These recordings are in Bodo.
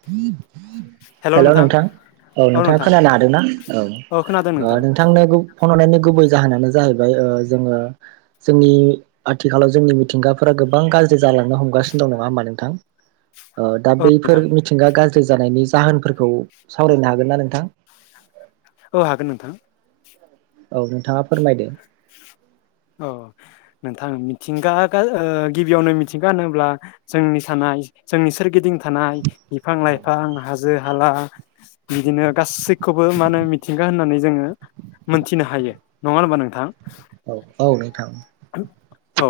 [inaudible] हेल' नोंथां औ नोंथाङा खोनानो हादोंना औ खोनादों ओ नोंथां नोंथांनो [unintelligible] फन हरनायनि गुबै जाहोनानो जाहैबाय ओ जोङो जोंनि आथिखालाव जोंनि मिथिंगाफोरा गोबां गाज्रि जालांनो हमगासिनो दं नङा होमबा नोंथां? ओ दा औ नोंथां बैफोर मिथिंगा गाज्रि जानायनि जाहोनफोरखौ सावरायनो हागोन ना नोंथां? औ हागोन नोंथां। औ नोंथाङा फोरमायदो। औ नोंथां मिथिंगा गा ओ गिबियावनो मिथिंगा होनोब्ला जोंनि [unintelligible] जोंनि सोरगिदिं थानाय बिफां लाइफां हाजो हाला बिदिनो गासैखौबो मा होनो मिथिंगा होननानै जोङो मोनथिनो हायो नङा होनबा नोंथां? औ औ नैथां। औ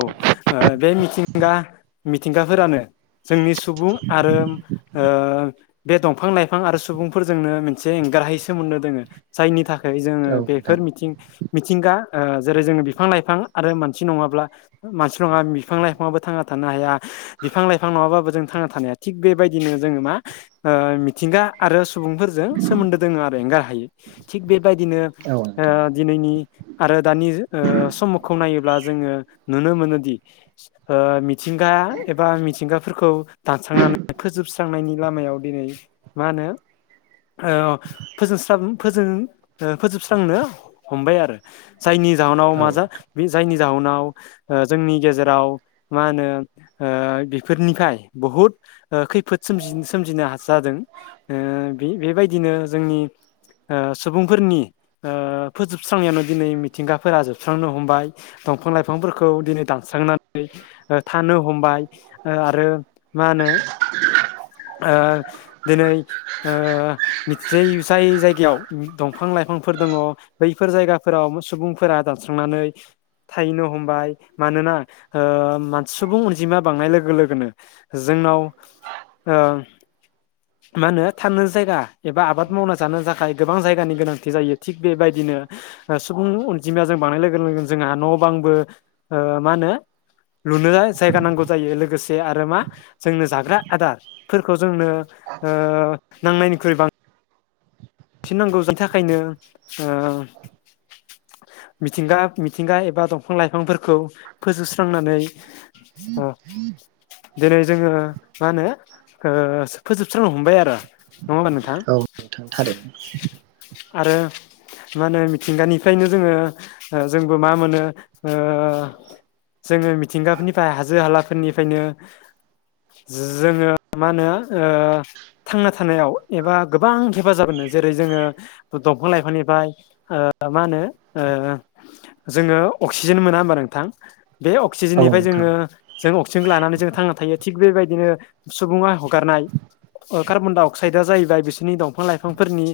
बे मिथिंगा मिथिंगाफोरानो जोंनि सुबुं आरो बे दंफां लाइफां आरो सुबुंफोरजोंनो मोनसे एंगारहायै सोमोन्दो दोङो जायनि थाखाय जोङो औ नोंथां बेफोर मिथिं मिथिंगा ओ जेरै जोङो बिफां-लाइफां आरो मानसि नङाब्ला मानसि नङा बिफां लाइफाङाबबो थांना थानो हाया बिफां-लाइफां नङाबाबो जों थांना थानो हाया थिग बेबायदिनो जोङो मा मिथिंगा आरो सुबुंफोर [unintelligible] जों सोमोन्दो दोङो आरो एंगार हायि थि बेबायदिनो औ नोंथां दिनैनि आरो दानि ओ समखौ नायोब्ला जोङो नुनो मोनोदि ओ मिथिंगा एबा मिथिंगाफोरखौ दानस्रांनानै फोजोबस्रांनायनि लामायाव दिनै मा होनो ओ [unintelligible] ओ फोजोबस्रांनो हमबाय आरो जायनि जाउनाव औ माजा नोंथां जायनि जाउनाव जोंनि गेजेराव मा होनो ओ बेफोरनिफ्राय बहुद ओ खैफोद [unintelligible] सोमजिनो [unintelligible] जादों ओ बे बेबायदिनो जोंनि ओ सुबुंफोरनि ओ फोजोबस्रांनायानो दिनै [unintelligible] थिंगाफोरा जोबस्रांनो हमबाय दंफां लाइफांफोरखौ दिनै दानस्रांनानै ओ थानो हमबाय ओ आरो मा होनो [unintelligible] ओ दिनै ओ मिसय जाय जायगायाव दंफां लाइफांफोर दङ। बैफोर जायगाफोराव सुबुंफोरा दानस्रांनानै थायैनो हमबाय मानोना ओ मान सुबुं अनजिमा बांनाय लोगो लोगोनो जोंनाव ओ [inaudible] मा होनो थानो जायगा एबा आबाद मावना जानो थाखाय गोबां जायगानि गोनांथि जायो थिग बेबायदिनो ओ सुबुंनि अनजिमायााजों बांनाय लोगो लोगोनो जोंहा न' बांबो ओ‌ मा होनो लुनो जायगा नांगौ जायो लोगोसे आरो मा जोंनो जाग्रा आदारफोरखौ जोंनो ओ‌ नांनायनिख्रुइ बांसिन फिनांगौ जा थाखायनो ओ मिथिंगा मिथिंगा एबा दंफां लाइफांफोरखौ फोजोबस्रांनानै ओ दिनै जोङो मा होनो ओ फोजोबस्रांनो हमबाय आरो नङा होनबा नोंथां। औ नोंथां थारैनो। आरो मा होनो मिथिंगानिफ्रायनो जोङो ओ‌ जोंबो मा मोनो ओ जोङो मिथिंगाफोरनिफ्राय हाजो हालाफोरनिफ्रायनो जोङो मा होनो ओ थांना थानायाव एबा गोबां हेफाजाब होनो जेरै जोङो दंफां लाइफांनिफ्राय ओ मा होनो ओ जोङो अक्सिजेन मोना होमबा नोंथां। बे औ अक्सिजेननिफ्राय नोंथां जोङो जों अक्सिजेनखौ लानानै जों थांना थायो थिग बेबायदिनो सुबुङा हगारनाय ओ कार्बन -डाइ -अक्साइदआ जाहैबाय बिसोरनि दंफां लाइफांफोरनि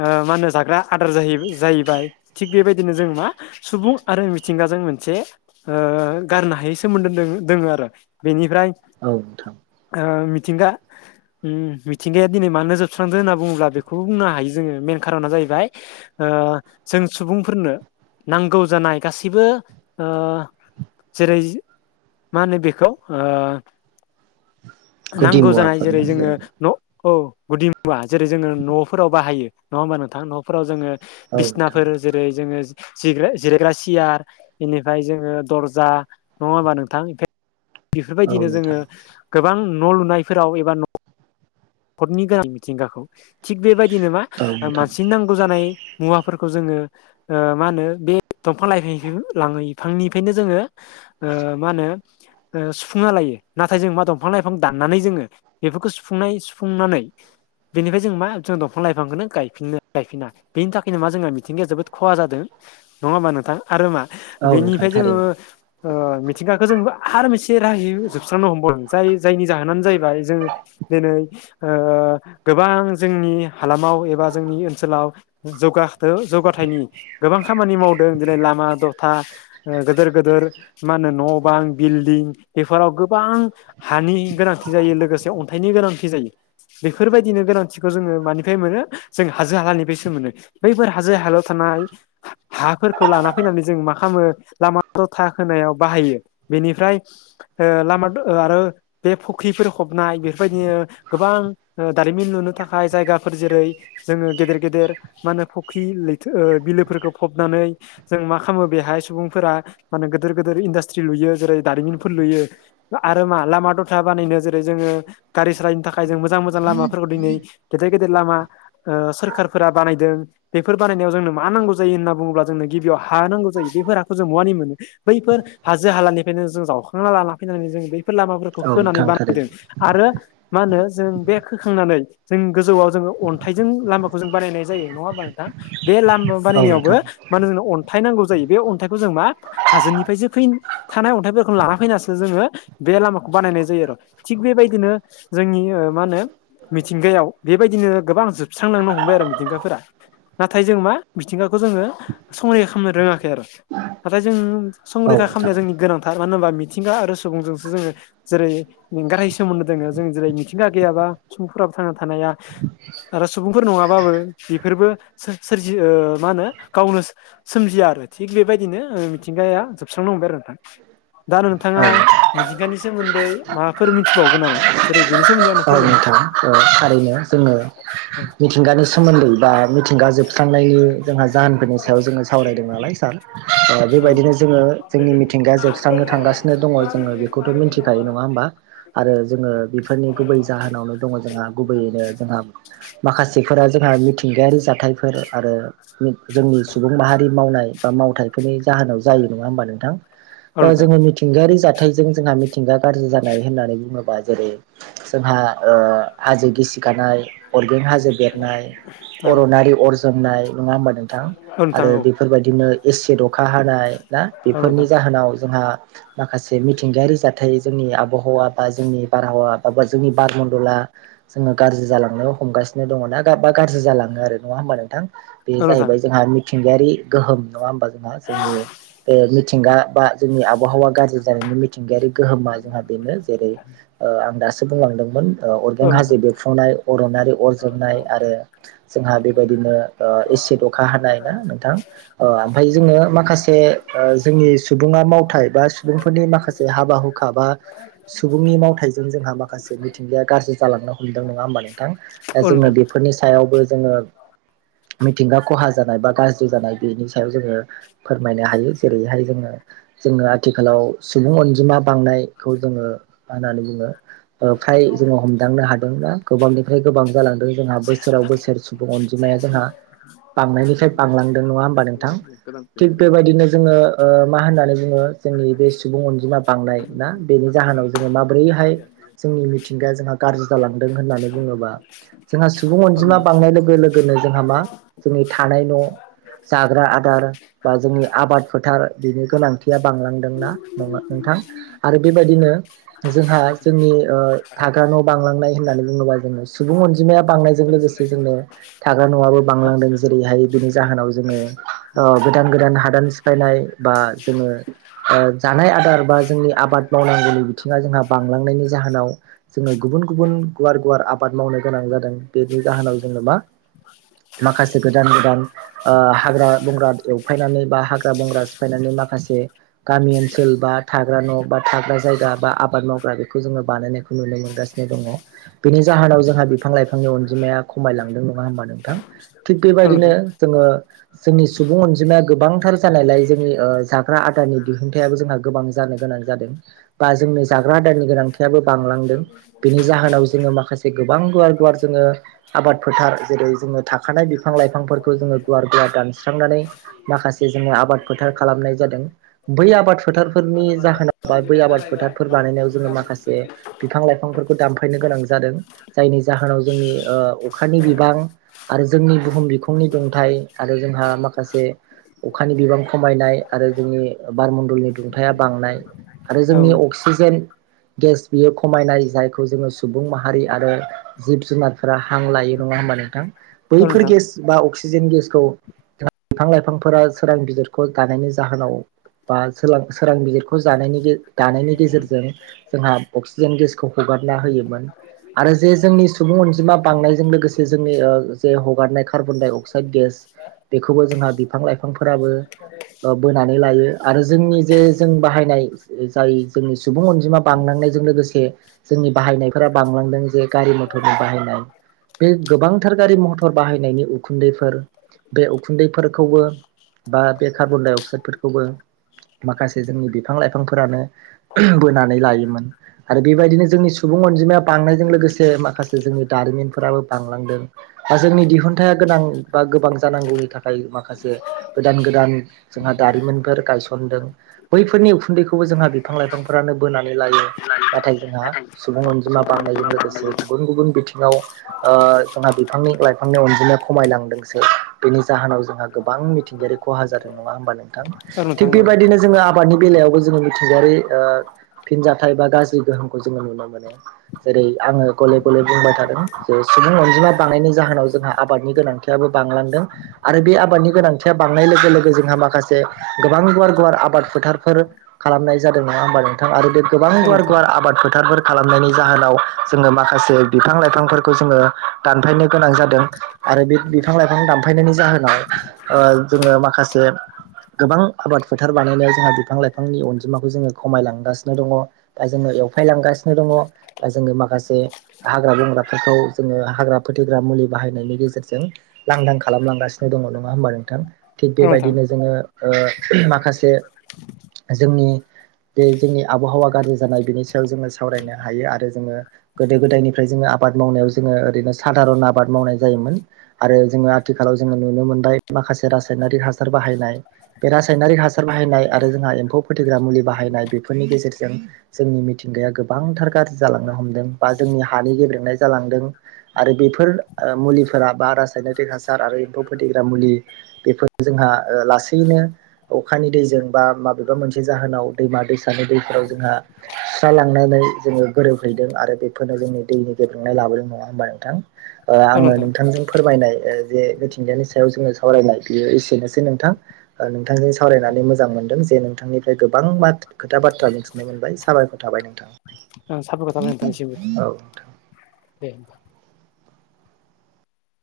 ओ मा होनो जाग्रा आदार जाहैबाय थिग बेबायदिनो जों मा सुबुं आरो मिथिंगाजों मोनसे ओ गारनो हायै सोमोन्दो दों दोङो आरो बेनिफ्राय औ नोंथां। ओ मिथिंगा उम मिथिंगाया दिनै मानो जोबस्रांदों होनना बुङोब्ला बेखौबो बुंनो हायो जोङो मेन खार'ना जाहैबाय ओ जों सुबुंफोरनो नांगौ जानाय गासिबो ओ जेरै मा होनो बेखौ ओ गुदि नांगौ जानाय मुवाफोर जेरै ना जोङो जेनेबा न' औ गुदि मुवा जेरै जोङो न'फोराव बाहायो नङा होमबा नोंथां? न'फोराव जोङो औ नोंथां बिसनाफोर जेरै जोङो जिराय जिरायग्रा सियार बेनिफ्राय जोङो दर्जा नङा होमबा नोंथां? बेफोर औ बायदिनो नोंथां जोङो गोबां न' लुनायफोराव एबा न' भटनि गोनां मिथिंगाखौ थिग बे बायदिनो मा औ नोंथां मानसिनि नांगौ जानाय मुवाफोरखौ जोङो ओ मा होनो बे दंफां लाइफांनिफ्रायनो जोङो ओ मा होनो ओ सुफुंना लायो नाथाय जों मा दंफां लाइफां दाननानै जोङो बेफोरखौ सुफुंनाय सुफुंनानै बेनिफ्राय जों मा जों दंफां लाइफांखौनो गायफिनो गायफिना बेनि थाखायनो मा जोंना मिथिंगाया जोबोद खहा जादों नङा होमबा नोंथां? आरो मा औ नोंथां बेनिफ्राय जोङो थारैनो ओ मिथिंगाखौ जों आरो मोनसे राहायै जोबस्रांनो हमबावदों जाय जायनि जाहोनानो जाहैबाय जोंङो बिदिनो गोबां जोंनि हालामाव एबा जोंनि ओनसोलाव जौगाहोदो, जौगाथायनि गोबां खामानि मावदों जेरै लामा- दथा गोदोर गोदोर मा होनो न' बां बिल्डिं बेफोराव गोबां हानि गोनांथि जायो, लोगोसे अन्थाइनि गोनांथि जायो। बेफोरबायदिनो गोनांथिखौ जोङो मानिफ्राय मोनो? जों हाजो हालानिफ्रायसो मोनो। बैफोर हाजो- हालायाव थानाय हा फोरखौ लाना फैनानै जों मा खामो लामा-दथा खोनायाव बाहायो। बेनिफ्राय ओ लामा आरो बे फुख्रिफोर फबनाय बेफोरबायदिनो गोबां ओ दारिमिन लुनो थाखाय जायगाफोर जेरै जोङो गेदेर गेदेर मा होनो फुख्रि लैथो बिलोफोरखौ फबनानै जों मा खालामो बेहाय सुबुंफोरा माने गोदोर गोदोर इन्डास्ट्रि लुयो जेरै दारिमिनफोर लुयो। आरो मा लामा दथा बानायनो जेरै जोङो गारि सालायनो थाखाय थाखाय जों मोजां मोजां लामाफोरखौ दिनै गेदेर गेदेर लामा ओ सोरखारफोरा बानायदों। बेफोर बानायनायाव जोंनो मा नांगौ जायो होनना बुङोब्ला, जोंनो गिबियाव हा नांगौ जायो, बेफोर हाखौ जों बहानि मोनो। बैफोर हाजो हालानिफ्रायनो जों जावखांना लाना फैनानै जों बैफोर लामाफोरखौ औ खोनानै नोंथां बानायदों थारैनो आरो मा होनो जों बे खोखांनानै जों गोजौआव जोङो अन्थाइजों लामाखौ जों बानायनाय जायो, नङा होम्बा नोंथां? बे लामा औ बानायनायावबो नोंथां मा नो जोंनो अन्थाइ नांगौ जायो, बे अन्थाइखौ जों मा? हाजोनिफ्रायसो फै थानाय अन्थाइफोरखौनो लाना फैनासो जोङो बे लामाखौ बानायनाय जायो र'। थिग बे बायदिनो जोंनि मा होनो मिथिंगायाव बेबायदिनो गोबां जोबस्रांलांनो हमबाय आरो मिथिंगाफोरा। नाथाय जों मा? मिथिंगाखौ जोङो संरैखा खामनो रोङाखै आरो। नाथाय जों औ संरैखा नोंथां खामनाया जोंनि गोनांथार, मानो होनबा मिथिंगा आरो सुबुंजोंसो जोङो जेरै एंगारहायै सोमोन्दो दोङो, जों जेरै मिथिंगा गैयाबा सुबुंफोराबो थांना थानाया आरो सुबुंफोर नङाबाबो बेफोरबो सोर-सोरजि मा होनो गावनो सोमजिया आरो थिग बेबायदिनो मिथिंगाया जोबस्रांनो हमबाय आरो नोंथां। दा आरो औ नोंथाङा नोंथां मिथिंगानि सोमोन्दै माबाफोर मिथिबावगोन नामा? जेरै बेनि सोमोन्दै आंनो औ फोरमायनाय? नोंथां थारैनो, जोङो औ मिथिंगानि सोमोन्दै बा मिथिंगा जोबस्रांनायनि जोंहा जाहोनफोरनि सायाव जोङो सावरायदों नालाय सार, औ बेबायदिनो नोंथां जोङो जोंनि मिथिंगाया जोबस्रांनो थांगासिनो दङ जोङो बेखौथ' मिथिखायो नङा होमबा? आरो जोङो बेफोरनि गुबै जाहोनावनो दङ जोंहा गुबैयैनो जोंहा माखासेफोरा जोंहा मिथिंगायारि जाथायफोर आरो जोंनि सुबुं माहारि मावनाय बा मावथायफोरनि जाहोनाव जायो नङा होमबा नोंथां? औ नोंथां औ जोङो [unintelligible] मिथिंगायारि जाथायजों जोंहा मिथिंगा गाज्रि जानाय होननानै बुङोबा जेरै जोंहा ओ हाजो गिसिखानाय अरगें हाजो बेरनाय अरनारि अर जोंनाय नङा होमबा? नोंथां। औ नोंथां आरो औ बेफोरबायदिनो एसिद अखा हानाय ना औ बेफोरनि नोंथां जाहोनाव जोंहा माखासे मिथिंगायारि जाथाय जोंनि आबहावा बा जोंनि बारहावा बा जोंनि बारमणडला जोङो गाज्रि जालांनो हमगासिनो दङ ना बा गाज्रि जालाङो आरो नङा होमबा नोंथां? बे औ नोंथां जाहैबाय जोंहा मिथिंगायारि गोहोम नङा होमबा? जोंहा जोंनि बे मिथिंगा बा जोंनि आबहावा गाज्रि जानायनि मिथिंगायारि गोहोमा जोंहा बेनो जेरै आं दासो बुंलांदोंमोन, औ अरगें नोंथां हाजो बेरफुंनाय, अरनारि अर जोंनाय आरो जोंहा बेबायदिनो एसिद अखा हानाय ना नोंथां ओमफ्राय जोङो माखासे ओ जोंनि सुबुङा मावथाय बा सुबुंफोरनि माखासे हाबा हुखा बा सुबुंनि मावथायाइजों जोंहा माखासे मिथिंगाया गाज्रि जालांनो हमदों नङा होमबा नोंथां? दा औ जोङो नोंथां बेफोरनि सायावबो जोङो मिथिंगा खहा जानाय बा गाज्रि जानाय बेनि सायाव जोङो फोरमायनो हायो। जेरैहाय जोङो, जोङो आथिखालाव सुबुं अनजिमा बांनायखौ जोङो मा होननानै बुङो फ्राय जोङो हम हादोंनाा गोबांनिफ्राय गोबां जालांदों जोंहा सायासो बोसोराव गैया बोसोर सुबुं अनजिमाया सायासो जोंहा बांनायनिखाय बांलांदों नङा होमबा नोंथां थिग बेबायदिनो जोङो मा होननानै बुङो जोंनि बे सुबुं अनजिमा बांनाय ना बेनि जाहोनाव जोङो माबोरैहाय जोंनि मिथिंगाया जोंहा गाज्रि जालांदों होननानै बुङोबा जोंहा सुबुं औ अनजिमा नोंथां बांनाय लोगो लोगोनो जोंहा मा जोंनि थानाय न' जाग्रा आदार बा जोंनि आबाद फोथार बिनि गोनांथिया बांलांदोंना न नोंथां। आरो बेबायदिनो जोंहा जोंनि थाग्रा न' बांलांनाय होननानै बुङोबा जोङो सुबुं अनजिमाया बांनायजों लोगोसे जोंनो थाग्रा न'आबो हा बांलांदों जेरैहाय बेनि जाहोनाव जोङो गोदान गोदान हादान फायनाय बा जोङो जानाय आदार बा जोंनि आबाद मावनांगौनि बिथिङा जोंहा बांलांनायनि जाहोनाव जोङो गुबुन गुबुन गुवार गुवार आबाद मावनो गोनां जादों बेनि जाहोनाव जोङो मा। माखासे गोदान गोदान हाग्रा बंग्रा एवफायनानै बा हाग्रा बंग्रा सिफायनानै माखासे गामि ओनसोल बा थाग्रा न' बा थाग्रा जायगा बा आबाद मावग्रा बेखौ जोङो बानायनायखौ नुनो मोनगासिनो [unintelligible] बेनि जाहोनाव जोंहा बिफां लाइफांनि अनजिमाया खमायलांदों नङा होमबा नोंथां। थिग औ बेबायदिनो नोंथां जोङो जोंनि सुबुं अनजिमाया गोबांथार जानायलाय जोंनि फाग्रा आदारनि दिहुनथायाइाबो जोंहा गोबां जानो गोनां जादों बा जोंनि जाग्रा आदारनि गोनांथियाबो बांलांदों बिनि जाहोनाव जोङो माखासे गोबां गुवार गुवार जोङो आबाद फोथार जेरै जोङो थाखानाय बिफां लाइफांफोरखौ जोङो गुवार गुवार दानस्रांनानै माखासे जोङो आबाद फोथार खालामनाय जादों। बै आबाद फोथारफोरनि जाहोनाव बा बै आबाद फोथारफोर बानाय ज माखसे बिफां लाइफांफोर खौ दानफायनो गोनां जादों जायनि जाहोनाव जोंनि अखानि बिबां आरो जोंनि बुहुम बिखंनि दुंथाइ आरो जोंहा माखासे अखानि बिबां खमायनाय आरो जोंनि बारमडलनि दुंथाया बांनाय आरो औ जोंनि अक्सिजेन गेस बियो खमायनाय जायखौ जोङो सुबुं माहारि आरो जिब जुनारफोरा हां लायो नङा होमबा नोंथां बैफोर नोंथां गेस बा अक्सिजेन गेसखौ बिफां लाइफांफोरा सोरां बा सोर सोरां बिजिरखौ जानायनि दानायनि गेजेरजों जोंहा अक्सिजेन गेस हगारना होयोमोन। आरो जे जोंनि सुबुं अनजिमा बांनायजों लोगोसे जोंनि ओ जे हगारनाय कार्बन डाइ अक्साइड गेस बेखौबो जोंहा बिफां लाइफांफोराबो ओ बोनानै लायो आरो जोंनि जे जों बाहायनाय जाय जोंनि सुबुं अनजिमा बांलांनायजों लोगोसे जोंनि बाहायनायफोरा बांलांदों जे गारि मथरनि बाहायनाय बे गोबां थार गारि मटर बाहायनायनि उखुन्दैफोर बे उखुन्दैफोरखौबो बा बे कार्बन दडाइ अक्साइडफोरखौबो - माखासे जोंनि बिफां लाइफांफोरानो बोनानै लायोमोन आरो बे जोंनि सुबुं अनजिमाया बांनायजों लोगोसे माखासे जोंनि दारिमिनफोराबो बांलांदों। दा जोंनि दिहुनथाइया गोनां बा गोबां जानांगौनि थाखाय माखासे गोदान गोदान जोंहा दारिमिनफोर गायसनदों बैफोरनि उखुन्दैखौबो जोंहा बिफां लाइफांफोरानो बोनानै लायो नाथाय जोंहा सुबुं अनजिमा बांनायजों लोगोसे गुबुन गुबुन बिथिङाव ओ जोंहा बिफांनि लाइफांनि अनजिमाया खमायलांदोंसो बेनि जाहोनाव जोंहा गोबां मिथिंगायारि खहा जादों नङा होनबा नोंथां औ थिग नोंथां औ बेबायदिनो जोङो आबादनि बेलायावबो जोङो मिथिंगायारि ओ फिनजथायाइ बा गाज्रि गोहोमखौ जोङो नुनो मोनो जेरै आङो गले गले बुंबाय थादों जे सुबुं अनजिमा बानायनायनि जाहोनाव जोंहा आबादनि गोनांथि आबो बांलांदों। आरो बे आबादनि गोनांथिया बांनाय लोगो लोगो जोंहा माखासे गोबां गुवार-गुवार आबाद फोथारफोर खालामनाय जादों नङा होमबा नोंथां आरो बे गोबां नोंथां औ गुवार नोंथां गुवार आबाद फोथारफोर खालामनायनि जाहोनाव जोङो माखासे बिफां लाइफांफोरखौ जोङो दानफायनो गोनां जादों। आरो बे बिफां-लाइफां दानफायनायनि जाहोनाव ओ जोङो माखासे गोबां आबाद फोथार बानायनायाव जोंहा बिफां लाइफांनि अनजिमाखौ जोङो खमायलांगासिनो दङ। बा जोङो एवफायलांगासिनो दङ बा जोङो माखासे हाग्रा-बंग्राफोरखौ जोङो हाग्रा फोथैग्रा मुलि बाहायनायनि गेजेरजों लांदां खालामलांगासिनो दङ नङा होमबा नोंथां थिग औ नोंथां बेबायदिनो जोङो ओ उमह माखासे जोंनि बे जोंनि आबहावा गाज्रि जानाय बेनि सायाव जोङो सावरायनो हायो आरो जोङो गोदो गोदायनिफ्राय जोङो आबाद मावनायाव जोङो ओरैनो सादारन आबाद मावनाय जायोमोन। आरो जोङो आथिखालाव जोङो नुनो मोनबाय माखासे रासायनारिक हासार बाहायनाय। बे रासायनारि हासार बाहायनाय आरो जोंहा एम्फौ फोथैग्रा मुलि बाहायनाय बेफोरनि गेजेरजों जोंनि मिथिंगाया गोबांथार गाज्रि जालांनो हमदों बा जोंनि हानि गेब्रेनाय जालांदों। आरो बेफोर ओ मुलिफोरा बा रासायनारिक हासार आरो एम्फौ फोथैग्रा मुलि बेफोर जोंहा ओ लासैनो अखानि दैजों बा माबेबा मोनसे जाहोनाव दैमा दैसानि दैफोराव जोंहा सुस्रालां नानै जोङो गोरोब हैैदों आरो बेफोरनो जोंनि दैनि गेब्रेनाय लाबोनाय नङा होमबा नोंथां? ओ औ आङो नोंथां नोंथांजों फोरमायनाय जे मिथिंगानि सायाव जोङो सावरायनाय बियो एसेनोसै नोंथां। ओ नोंथांजों सावरायनानै मोजां मोनदों जे नोंथांनिफ्राय गोबां माथ खोथा बाथ्रा मिथिनो मोनबाय साबायखर थाबाय नों ओं साबायख'र थाबाय नोंथांनिसिमबो नोंथां दे होनबा।